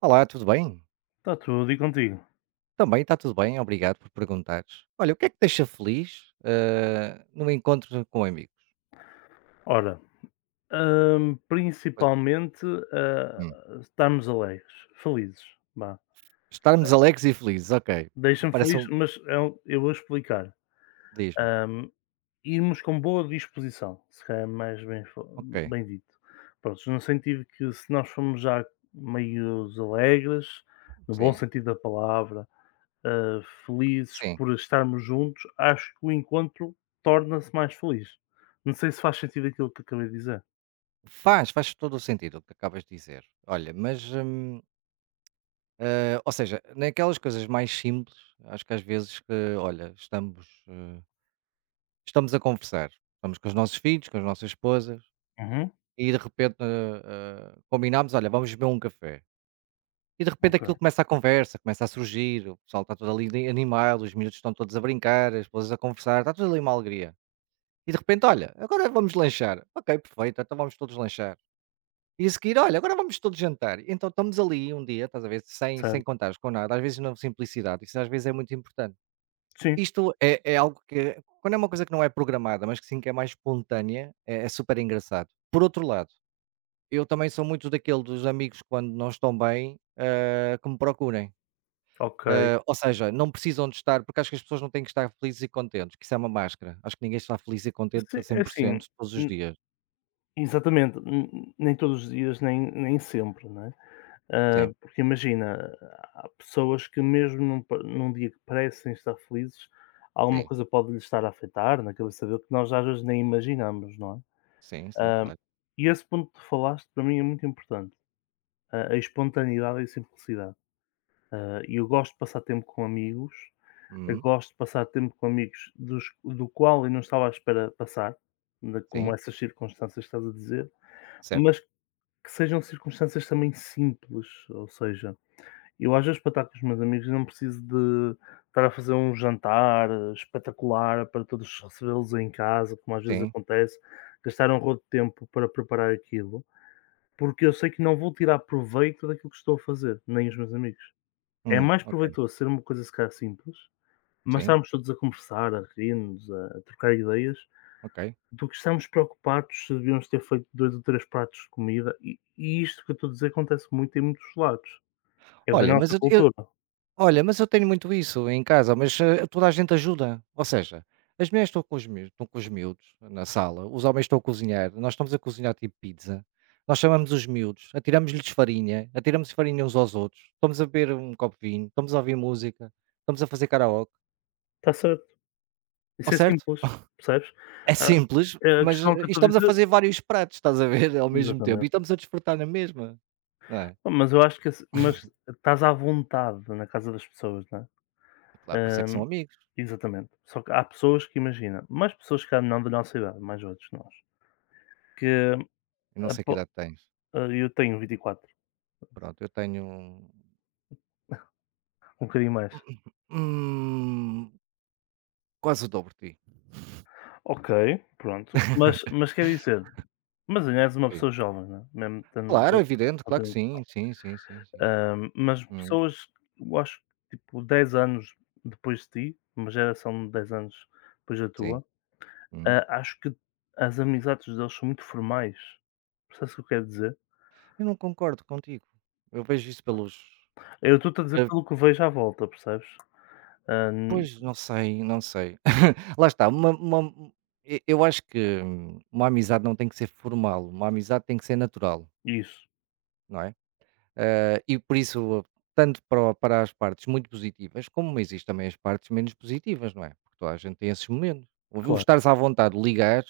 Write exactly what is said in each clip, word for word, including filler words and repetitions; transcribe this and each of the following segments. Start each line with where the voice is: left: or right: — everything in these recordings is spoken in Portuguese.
right: Olá, tudo bem?
left: Está tudo, e contigo?
right: Também está tudo bem, obrigado por perguntares. Olha, o que é que te deixa feliz, eh, num encontro com amigos?
left: Ora, hum,
right: Pois,
left: principalmente, ah,
right: hum,
left: estarmos alegres, felizes, vá.
right: estarmos alegres e felizes, ok.
left: Deixa-me
right: Parece
left: feliz,
right: um,
left: mas é um eu vou explicar.
right: diz-me.
left: Hum, Irmos com boa disposição, se calhar é mais bem fa
right: Ok,
left: bem dito. Prontos, no sentido que se nós formos já meio alegres, no bom
right: sim,
left: sentido da palavra, ah, felizes
right: sim.
left: por estarmos juntos, acho que o encontro torna-se mais feliz. Não sei se faz sentido aquilo que acabei de dizer.
right: Faz, faz todo o sentido o que acabas de dizer. Olha, mas, hum, eh, ou seja, naquelas coisas mais simples, acho que às vezes que, olha, estamos, eh, estamos a conversar, estamos com os nossos filhos, com as nossas esposas,
left: Uhum,
right: e de repente eh, eh, combinamos, olha, vamos beber um café. E de repente
left: ok,
right: aquilo começa a conversa, começa a surgir, o pessoal está todo ali de- animado, os miúdos estão todos a brincar, as pessoas a conversar, está tudo ali uma alegria. E de repente, olha, agora vamos lanchar. Ok, perfeito, então vamos todos lanchar. E a seguir, olha, agora vamos todos jantar. E então estamos ali um dia, estás a ver, sem, sem
left: certo.
right: contares com nada, às vezes na simplicidade, isso às vezes é muito importante.
left: Sim,
right: Isto é, é algo que, quando é uma coisa que não é programada, mas que sim que é mais espontânea, é, é super engraçado. Por outro lado, eu também sou muito daquele dos amigos quando não estão bem, eh, que me procurem
left: ok.
right: eh, ou seja, não precisam de estar, porque acho que as pessoas não têm que estar felizes e contentes, que isso é uma máscara. Acho que ninguém está feliz e contente
left: Sim,
right: a
left: é
right: cem por
left: assim,
right: cento todos os
left: n-
right: dias.
left: exatamente, n- nem todos os dias, nem, nem sempre, né? Ah,
right: Sim,
left: porque imagina, há pessoas que mesmo num pa num dia que parecem estar felizes, alguma
right: sim,
left: coisa pode lhes estar a afetar na cabeça dele que nós às vezes nem imaginamos, não é?
right: sim, sim,
left: Ah,
right: claro.
left: e esse ponto que tu falaste para mim é muito importante, a a espontaneidade e a simplicidade. Ah, e eu gosto de passar tempo com amigos, eu
right: Uhum,
left: gosto de passar tempo com amigos dos do qual eu não estava à espera passar, na como
right: sim,
left: essas circunstâncias que estás a dizer,
right: certo.
left: mas que sejam circunstâncias também simples, ou seja eu às vezes para estar com os meus amigos não preciso de estar a fazer um jantar eh, espetacular para todos recebê-los em casa, como às vezes
right: Sim,
left: acontece, gastar um rodo de tempo para preparar aquilo, porque eu sei que não vou tirar proveito daquilo que estou a fazer, nem os meus amigos. É
right: hum,
left: mais
right: ok,
left: proveitoso ser uma coisa se calhar simples, mas
right: sim,
left: estarmos todos a conversar, a rir-nos, a a trocar ideias,
right: ok.
left: do que estarmos preocupados se devíamos ter feito dois ou três pratos de comida. E, e isto que eu estou a dizer acontece muito em muitos lados. É da
right: Olha, mas
left: nossa
right: eu,
left: cultura.
right: Olha, mas eu tenho muito isso em casa, mas, eh, toda a gente ajuda. Ou seja, as mulheres estão com os miú estão com os miúdos na sala, os homens estão a cozinhar, nós estamos a cozinhar tipo pizza, nós chamamos os miúdos, atiramos-lhes farinha, atiramos farinha uns aos outros, estamos a beber um copo de vinho, estamos a ouvir música, estamos a fazer karaoke,
left: Está certo.
right: ao
left: Isso é
right: certo?
left: simples, percebes?
right: É
left: Ah,
right: simples,
left: é a
right: mas
left: questão que
right: eh,
left: eu
right: e
left: estou a
right: estamos a
left: dizer
right: fazer vários pratos, estás a ver, ao mesmo tempo e
left: exatamente.
right: estamos a desfrutar na mesma, não é?
left: Pá, mas eu acho que esse mas estás à vontade na casa das pessoas, não
right: É claro, por isso
left: é?
right: é que são
left: Hum,
right: amigos.
left: exatamente. Só que há pessoas que imagina, mais pessoas cá não da nossa idade, mais outros nós, que
right: Eu não sei que
left: apo
right: idade tens.
left: ah, eu tenho vinte e quatro,
right: Pronto, eu tenho, um,
left: um bocadinho mais.
right: hum quase o dobro de ti.
left: Ok, pronto, mas mas quer dizer, mas ainda és uma
right: Sim.
left: pessoa jovem, não é? Mesmo estando.
right: Claro, é evidente, claro que sim, sim, sim, sim, sim, sim.
left: Ahm, mas
right: Uhum,
left: pessoas, eu acho que tipo dez anos depois de ti, uma geração de dez anos depois da
right: sim,
left: tua,
right: uhum.
left: ah, acho que as amizades deles são muito formais. Percebes o que eu quero dizer?
right: Eu não concordo contigo. Eu vejo isso pelos
left: Eu estou-te a dizer
right: eh,
left: pelo que vejo à volta, percebes? Hum,
right: pois, não sei, não sei. Lá está, uma uma um, e eu acho que hum, uma amizade não tem que ser formal, uma amizade tem que ser natural,
left: isso,
right: não é? Ah, e por isso, tanto para o para as partes muito positivas, como existem também as partes menos positivas, não é? Porque toda a gente tem esses momentos. O o
left: claro,
right: estares à vontade de ligar.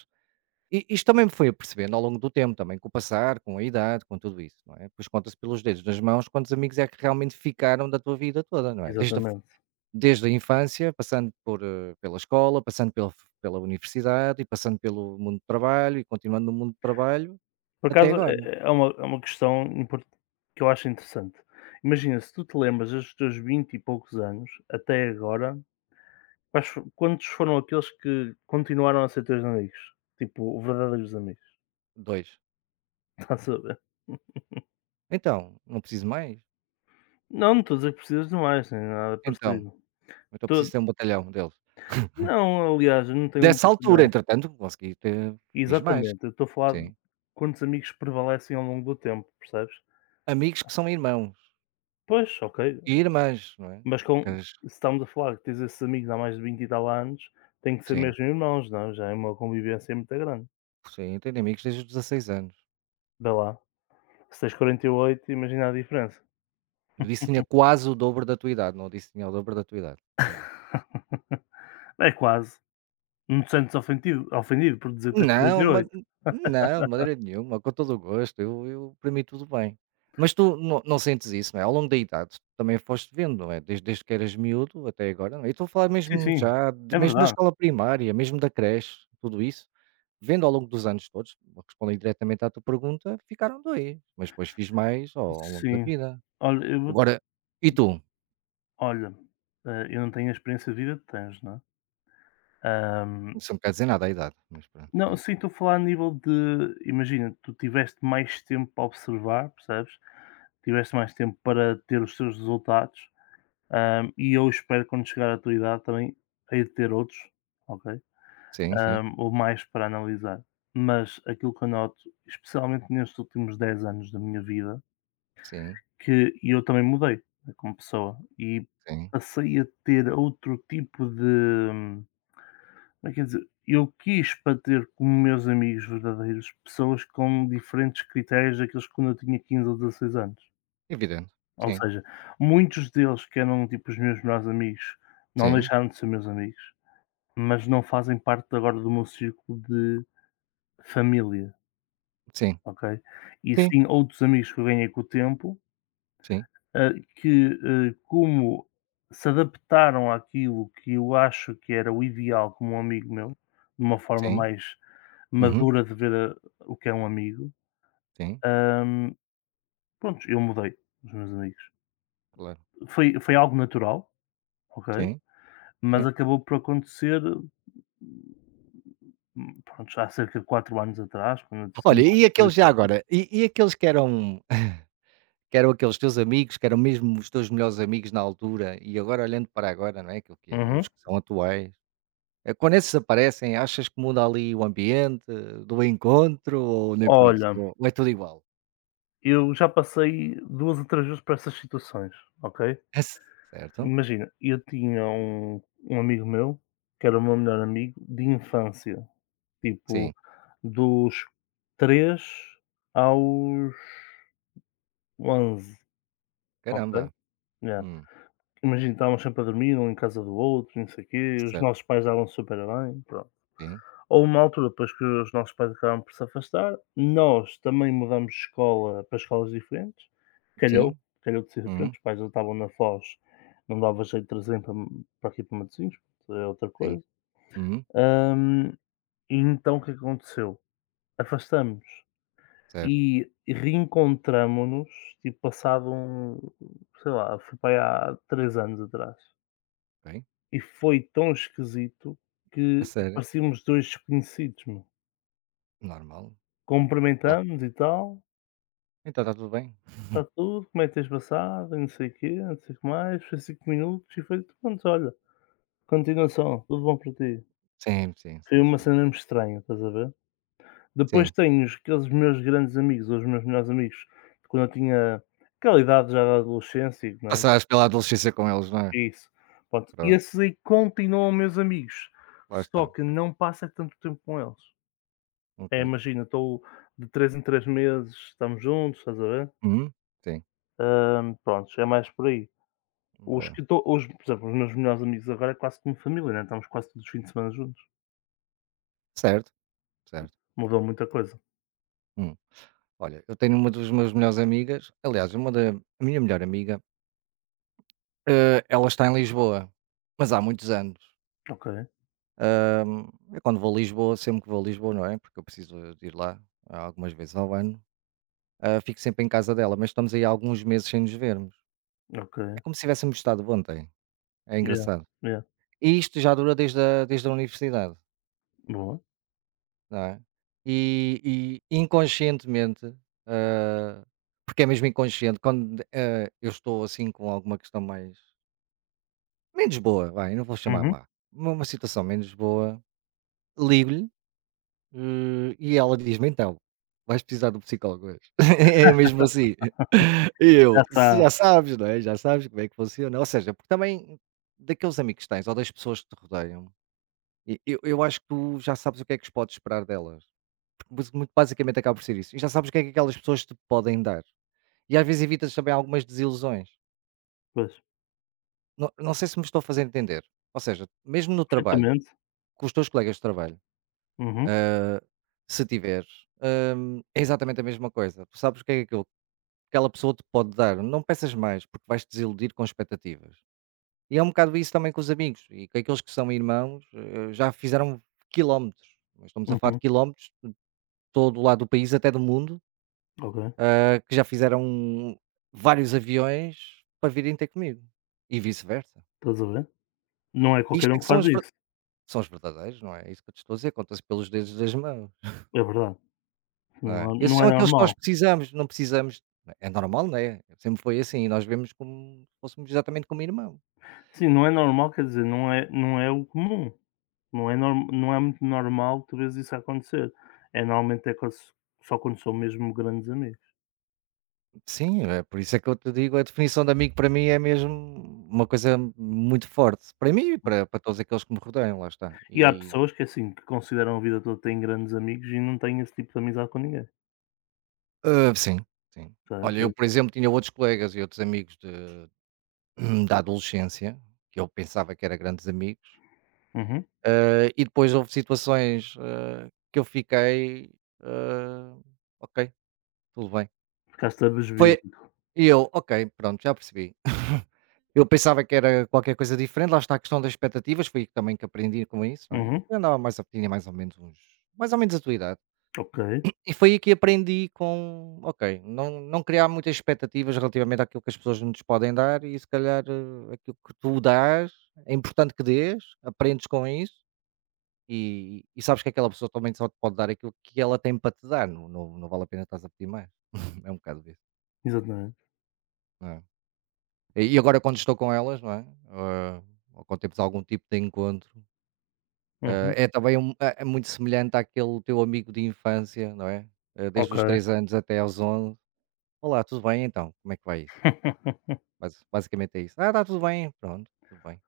right: E isto também me foi apercebendo ao longo do tempo, também com o passar, com a idade, com tudo isso, não é? Pois conta-se pelos dedos das mãos quantos amigos é que realmente ficaram da tua vida toda, não é? Desde a, f-
left: exatamente.
right: desde a infância, passando por, eh, pela escola, passando pela, f- pela universidade e passando pelo mundo do trabalho e continuando no mundo do trabalho
left: Por
right: até
left: acaso
right: agora.
left: é é é uma, é uma questão import- que eu acho interessante. Imagina, se tu te lembras dos teus vinte e poucos anos até agora, Quais fo quantos foram aqueles que continuaram a ser teus amigos? Tipo, verdadeiros amigos,
right: Dois.
left: estás a ver?
right: Então, não preciso mais?
left: Não, não estou a dizer que precisas de mais, nem nada
right: Então,
left: parecido.
right: então preciso
left: Tô
right: ter um batalhão deles.
left: Não, aliás, eu não tenho um
right: Dessa altura,
left: não.
right: entretanto, consegui ter, fiz mais,
left: Exatamente, eu estou a falar de
right: sim.
left: quantos amigos prevalecem ao longo do tempo, percebes?
right: Amigos que são irmãos
left: Pois, ok,
right: e irmãs, não é?
left: mas
right: Porque
left: com
right: as-
left: se estamos a falar que tens esses amigos há mais de vinte e tal anos, têm que ser
right: sim.
left: mesmo irmãos, não, é? Já é uma convivência muito grande.
right: Sim, tenho amigos desde os dezasseis anos.
left: Vê lá, se tens quarenta e oito, imagina a diferença.
right: Eu disse que tinha quase o dobro da tua idade, não disse que tinha o dobro da tua idade.
left: É quase. Não te sentes ofendido ofendido por dizer que tens quarenta
right: Não,
left: e
right: de ma
left: oito.
right: não, de maneira nenhuma, com todo o gosto, eu eu para mim tudo bem. Mas tu não não sentes isso, não é? Ao longo da idade também foste vendo, não é? Desde desde que eras miúdo até agora, não é? Eu estou a falar
left: Sim,
right: mesmo
left: sim,
right: já de
left: é
right: mesmo da
left: verdade.
right: escola primária, mesmo da creche, tudo isso, vendo ao longo dos anos todos, respondendo diretamente à tua pergunta, ficaram dois, mas depois fiz mais ao ao longo da
left: Sim.
right: vida.
left: Olha, eu vou
right: Agora e tu?
left: olha, eh, eu não tenho a experiência de vida que tens, não é? Ahm,
right: Isso não quer dizer nada à idade, mas pronto,
left: não,
right: sim.
left: sim, estou a falar a nível de imagina, tu tiveste mais tempo para observar, percebes? Tiveste mais tempo para ter os teus resultados, ahm, e eu espero que quando chegar à tua idade também hei de ter outros, ok?
right: Sim, sim,
left: Ahm, ou mais para analisar. Mas aquilo que eu noto, especialmente nestes últimos dez anos da minha vida,
right: sim,
left: que eu também mudei, né, como pessoa, e
right: sim,
left: passei a ter outro tipo de hum, como é que eu dizer? Eu quis para ter como meus amigos verdadeiros pessoas com diferentes critérios daqueles que quando eu tinha quinze ou dezasseis anos.
right: evidente.
left: Ou
right: Sim,
left: seja, muitos deles que eram tipo os meus melhores amigos, não
right: sim,
left: deixaram de ser meus amigos, mas não fazem parte agora do meu círculo de família,
right: sim,
left: ok? E
right: sim,
left: sim outros amigos que eu ganhei com o tempo,
right: sim,
left: ah, que, ah, como se adaptaram àquilo que eu acho que era o ideal como um amigo meu, de uma forma
right: sim,
left: mais
right: uhum,
left: madura de ver a o que é um amigo,
right: sim,
left: hum, pronto, eu mudei os meus amigos.
right: claro,
left: Foi foi algo natural, ok,
right: sim,
left: mas
right: sim.
left: acabou por acontecer, hum, pronto, há cerca de quatro anos atrás, quando eu disse.
right: Olha, e aqueles já agora, e e aqueles que eram que eram aqueles teus amigos, que eram mesmo os teus melhores amigos na altura e agora olhando para agora, não é, aquilo que é
left: Uhum.
right: os que são atuais, eh, quando esses aparecem, achas que muda ali o ambiente eh, do encontro ou nem por isso?
left: Olha,
right: Ou ou é tudo igual?
left: eu já passei duas ou três vezes por essas situações, ok?
right: É c- Certo?
left: Imagina, eu tinha um um amigo meu, que era o meu melhor amigo de infância,
right: Sim,
left: tipo dos três aos onze, ok?
right: caramba,
left: Yeah.
right: hum,
left: Imagina, estávamos sempre a dormir um em casa do outro não sei o quê, os nossos
right: certo,
left: pais davam super bem, pronto.
right: sim,
left: Houve uma altura depois que os nossos pais acabaram por se afastar, nós também mudamos de escola para escolas diferentes, calhou,
right: sim,
left: calhou de ser
right: uhum.
left: diferente, os pais já estavam na Foz, não dava jeito de trazerem para para aqui para Matosinhos, é outra
right: Sim.
left: coisa.
right: Uhum.
left: Hum, e então o que aconteceu? Afastamo
right: Certo.
left: e reencontramo-nos, tipo, passado um sei lá, foi para aí há três anos atrás,
right: Bem.
left: e foi tão esquisito
right: A
left: que
right: sério?
left: parecíamos dois desconhecidos, meu.
right: Normal. Ah,
left: Cumprimentamos e tal,
right: então está tudo bem?
left: está tudo, como é que tens passado e não sei o quê, não sei o que mais, foi cinco minutos e foi pronto, olha, continuação, tudo bom para ti.
right: Sim, sim,
left: Foi
right: sim,
left: uma
right: sim.
left: cena mesmo estranha, estás a ver? Depois
right: Sim.
left: tenho os aqueles meus grandes amigos, ou os meus melhores amigos, de quando eu tinha aquela idade já da adolescência, não é?
right: Passaste pela adolescência com eles, não é?
left: É isso. Pronto, e
right: Pronto.
left: esses aí continuam meus amigos,
right: Lá
left: só
right: está.
left: que não passa tanto tempo com eles.
right: Ok.
left: É, imagina, estou de três em três meses, estamos juntos, estás a ver?
right: Uhum. Sim.
left: Hã, prontos, é mais por aí. Os
right: Boa.
left: que estou os Por exemplo, os meus melhores amigos agora é quase como família, né, estamos quase todos os fins de semana juntos.
right: Certo. Certo.
left: Mudou muita coisa.
right: Hum. Olha, eu tenho uma das minhas melhores amigas. Aliás, uma da a minha melhor amiga. Eh, ela está em Lisboa. Mas há muitos anos.
left: Ok,
right: Hum, eu quando vou a Lisboa, sempre que vou a Lisboa, não é? Porque eu preciso de ir lá ah, algumas vezes ao ano. Ah, fico sempre em casa dela, mas estamos aí há alguns meses sem nos vermos. É
left: ok.
right: como se tivéssemos estado ontem, é
left: Yeah,
right: engraçado.
left: yeah.
right: E isto já dura desde a desde a universidade,
left: Boa.
right: não é? E e inconscientemente, hã, porque é mesmo inconsciente, quando, hã, eu estou assim com alguma questão mais menos boa, vai, não vou chamar
left: Uhum.
right: má, uma uma situação menos boa, ligo-lhe, hã, e ela diz-me: "Então, vais precisar de um psicólogo hoje". É mesmo assim. E
left: Já
right: eu: "Se
left: sabe.
right: já sabes, não é, já sabes como é que funciona". Ou seja, porque também daqueles amigos que tens ou das pessoas que te rodeiam. E eu eu acho que tu já sabes o que é que podes esperar delas, porque basi muito basicamente acaba por ser isso, e já sabes o que é que aquelas pessoas te podem dar, e às vezes evitas também algumas desilusões.
left: Pois.
right: Não não sei se me estou a fazer entender, ou seja, mesmo no trabalho,
left: Perfeitamente.
right: com os teus colegas de trabalho,
left: Uhum,
right: se tiveres, ah, é exatamente a mesma coisa, tu sabes o que é que aquilo aquela pessoa te pode dar, não peças mais, porque vais-te desiludir com expectativas. E é um bocado isso também com os amigos, e com aqueles que são irmãos, eh, já fizeram quilómetros, mas estamos a falar de
left: uhum.
right: quilómetros de todo o lado do país até do mundo
left: Ok,
right: que já fizeram vários aviões para virem ter comigo e vice-versa.
left: estás a ver? Não é qualquer
right: Isto é
left: um
right: que
left: que
right: são
left: faz
right: os ver
left: isso.
right: são os verdadeiros, não é? É isso que eu te estou a dizer, conta-se pelos dedos das mãos,
left: É verdade.
right: não
left: Não
right: é?
left: não
right: Esses
left: é
right: são aqueles que
left: normal.
right: nós precisamos, não precisamos é. É normal, não é? Sempre foi assim, nós vemos como se fôssemos exatamente como irmão.
left: Sim, não é normal, quer dizer, não é não é o comum. Não é norm não é muito normal tu vês isso acontecer. É normalmente é quando só quando são mesmo grandes amigos.
right: Sim, é por isso é que eu te digo, a definição de amigo para mim é mesmo uma coisa muito forte, para mim e para para todos aqueles que me rodeiam, lá está.
left: E há
right: E,
left: pessoas que, assim, que consideram a vida toda têm grandes amigos e não têm esse tipo de amizade com ninguém,
right: hã, sim, sim.
left: sabes?
right: Olha, eu,
left: Eu
right: por exemplo, tinha outros colegas e outros amigos de da adolescência, que eu pensava que era grandes amigos,
left: Uhum.
right: eh, e depois houve situações, eh, que eu fiquei, eh, ok, tudo bem.
left: Ficaste
right: Foi
left: abesbílico.
right: e eu, ok, pronto, já percebi. Eu pensava que era qualquer coisa diferente, lá está a questão das expectativas, foi também que aprendi com isso, não é?
left: Uhum,
right: Eu andava mais ou tinha mais ou menos uns mais ou menos a tua idade.
left: ok,
right: E foi aí que aprendi com, ok, não, não criar muitas expectativas relativamente àquilo que as pessoas nos podem dar e se calhar eh, aquilo que tu dás é importante que dês, aprendes com isso e, e sabes que aquela pessoa também só te pode dar aquilo que ela tem para te dar, não, não, não vale a pena estás a pedir mais. É um bocado isso.
left: exatamente.
right: Não é? E e agora quando estou com elas, não é? Eh, ou quando temos algum tipo de encontro,
left: Uhum,
right: eh, é também um- é é muito semelhante àquele teu amigo de infância, não é? Eh, Desde os
left: ok.
right: três anos até aos onze. Olá, tudo bem então? Como é que vai isso? Basi basicamente é isso. "Ah, está tudo bem", pronto, tudo bem.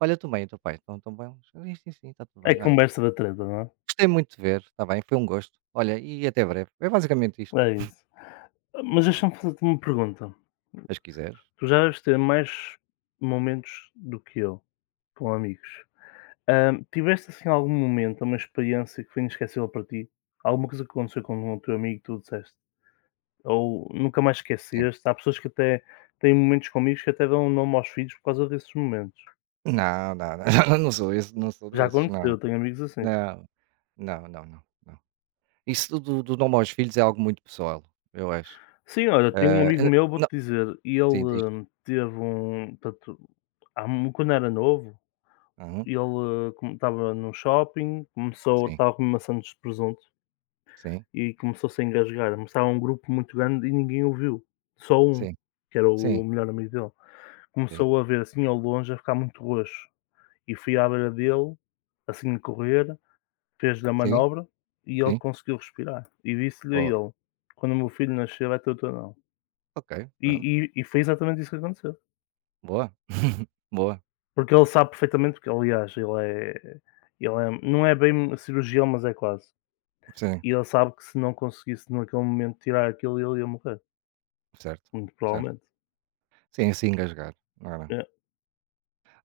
right: "Olha, tu bem, e teu pai, estão estão bem?" "Sim, sim, sim, está tudo
left: É
right: bem. Olha,
left: conversa da treta, não é?
right: gostei muito de ver, está bem, foi um gosto. Olha, e até breve". É basicamente isto,
left: É isso. Mas
right: não é?
left: deixa-me fazer-te uma pergunta.
right: Mas se quiseres,
left: Tu já deves ter mais momentos do que eu, com amigos. Hã, tiveste, assim, algum momento, uma experiência que foi inesquecível para ti? Alguma coisa que aconteceu com um teu amigo e tu disseste ou nunca mais
right: sim.
left: esqueceste. Há pessoas que até têm momentos comigo que até dão um nome aos filhos por causa desses momentos.
right: Não, não, não, não sou esse não sou
left: Já
right: desses, não.
left: aconteceu, tenho amigos assim.
right: Não, não, não, não, não. Isso do do nome aos filhos é algo muito pessoal, eu acho.
left: Sim, olha, tenho um
right: Ah,
left: amigo
right: hã,
left: meu, vou-te
right: não,
left: dizer, e ele
right: sim, diz.
left: hum, teve um. Portanto, há mu- quando era novo,
right: Uhum.
left: ele estava num shopping, começou,
right: Sim,
left: estava a uma maçãs de presunto
right: sim,
left: e começou-se a engasgar. Mas estava um grupo muito grande e ninguém o viu. Só um,
right: sim,
left: que era o,
right: sim,
left: o melhor amigo dele.
right: sim,
left: Começou a ver assim ao longe, a ficar muito roxo. E fui à beira dele, assim a correr, fez-lhe a
right: sim,
left: manobra e ele
right: sim.
left: conseguiu respirar. E disse-lhe a
right: Oh,
left: ele: "Quando o meu filho nascer, vai ter o teu nome."
right: ok,
left: E,
right: pronto.
left: e, e foi exatamente isso que aconteceu.
right: Boa, boa.
left: Porque ele sabe perfeitamente, porque aliás, ele é. Ele é, não é bem cirurgião, mas é quase.
right: Sim,
left: E ele sabe que se não conseguisse naquele momento tirar aquilo, ele ia morrer.
right: certo,
left: Muito
right: certo.
left: provavelmente.
right: Sim, assim engasgar, não é.
left: É.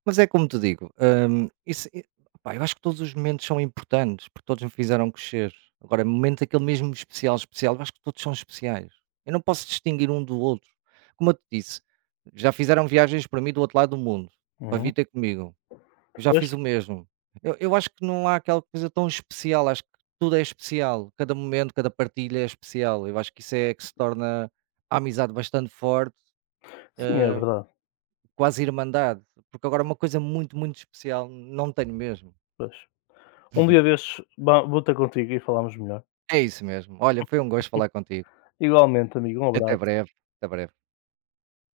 right: Mas é como te digo, hum, isso e opá, eu acho que todos os momentos são importantes, porque todos me fizeram crescer. Agora, momento aquele mesmo especial, especial, eu acho que todos são especiais. Eu não posso distinguir um do outro. Como eu te disse, já fizeram viagens para mim do outro lado do mundo, para
left: Uhum.
right: vir ter comigo. Eu já
left: Pois,
right: fiz o mesmo. Eu eu acho que não há aquela coisa tão especial, acho que tudo é especial, cada momento, cada partilha é especial. Eu acho que isso é que se torna a amizade bastante forte,
left: sim, é verdade.
right: quase irmandade, porque agora uma coisa muito, muito especial não tenho mesmo.
left: Pois. Um dia destes, ba- vou ter contigo e falamos melhor.
right: É isso mesmo. Olha, foi um gosto falar contigo.
left: Igualmente, amigo, um
right: Até
left: abraço.
right: breve, até breve.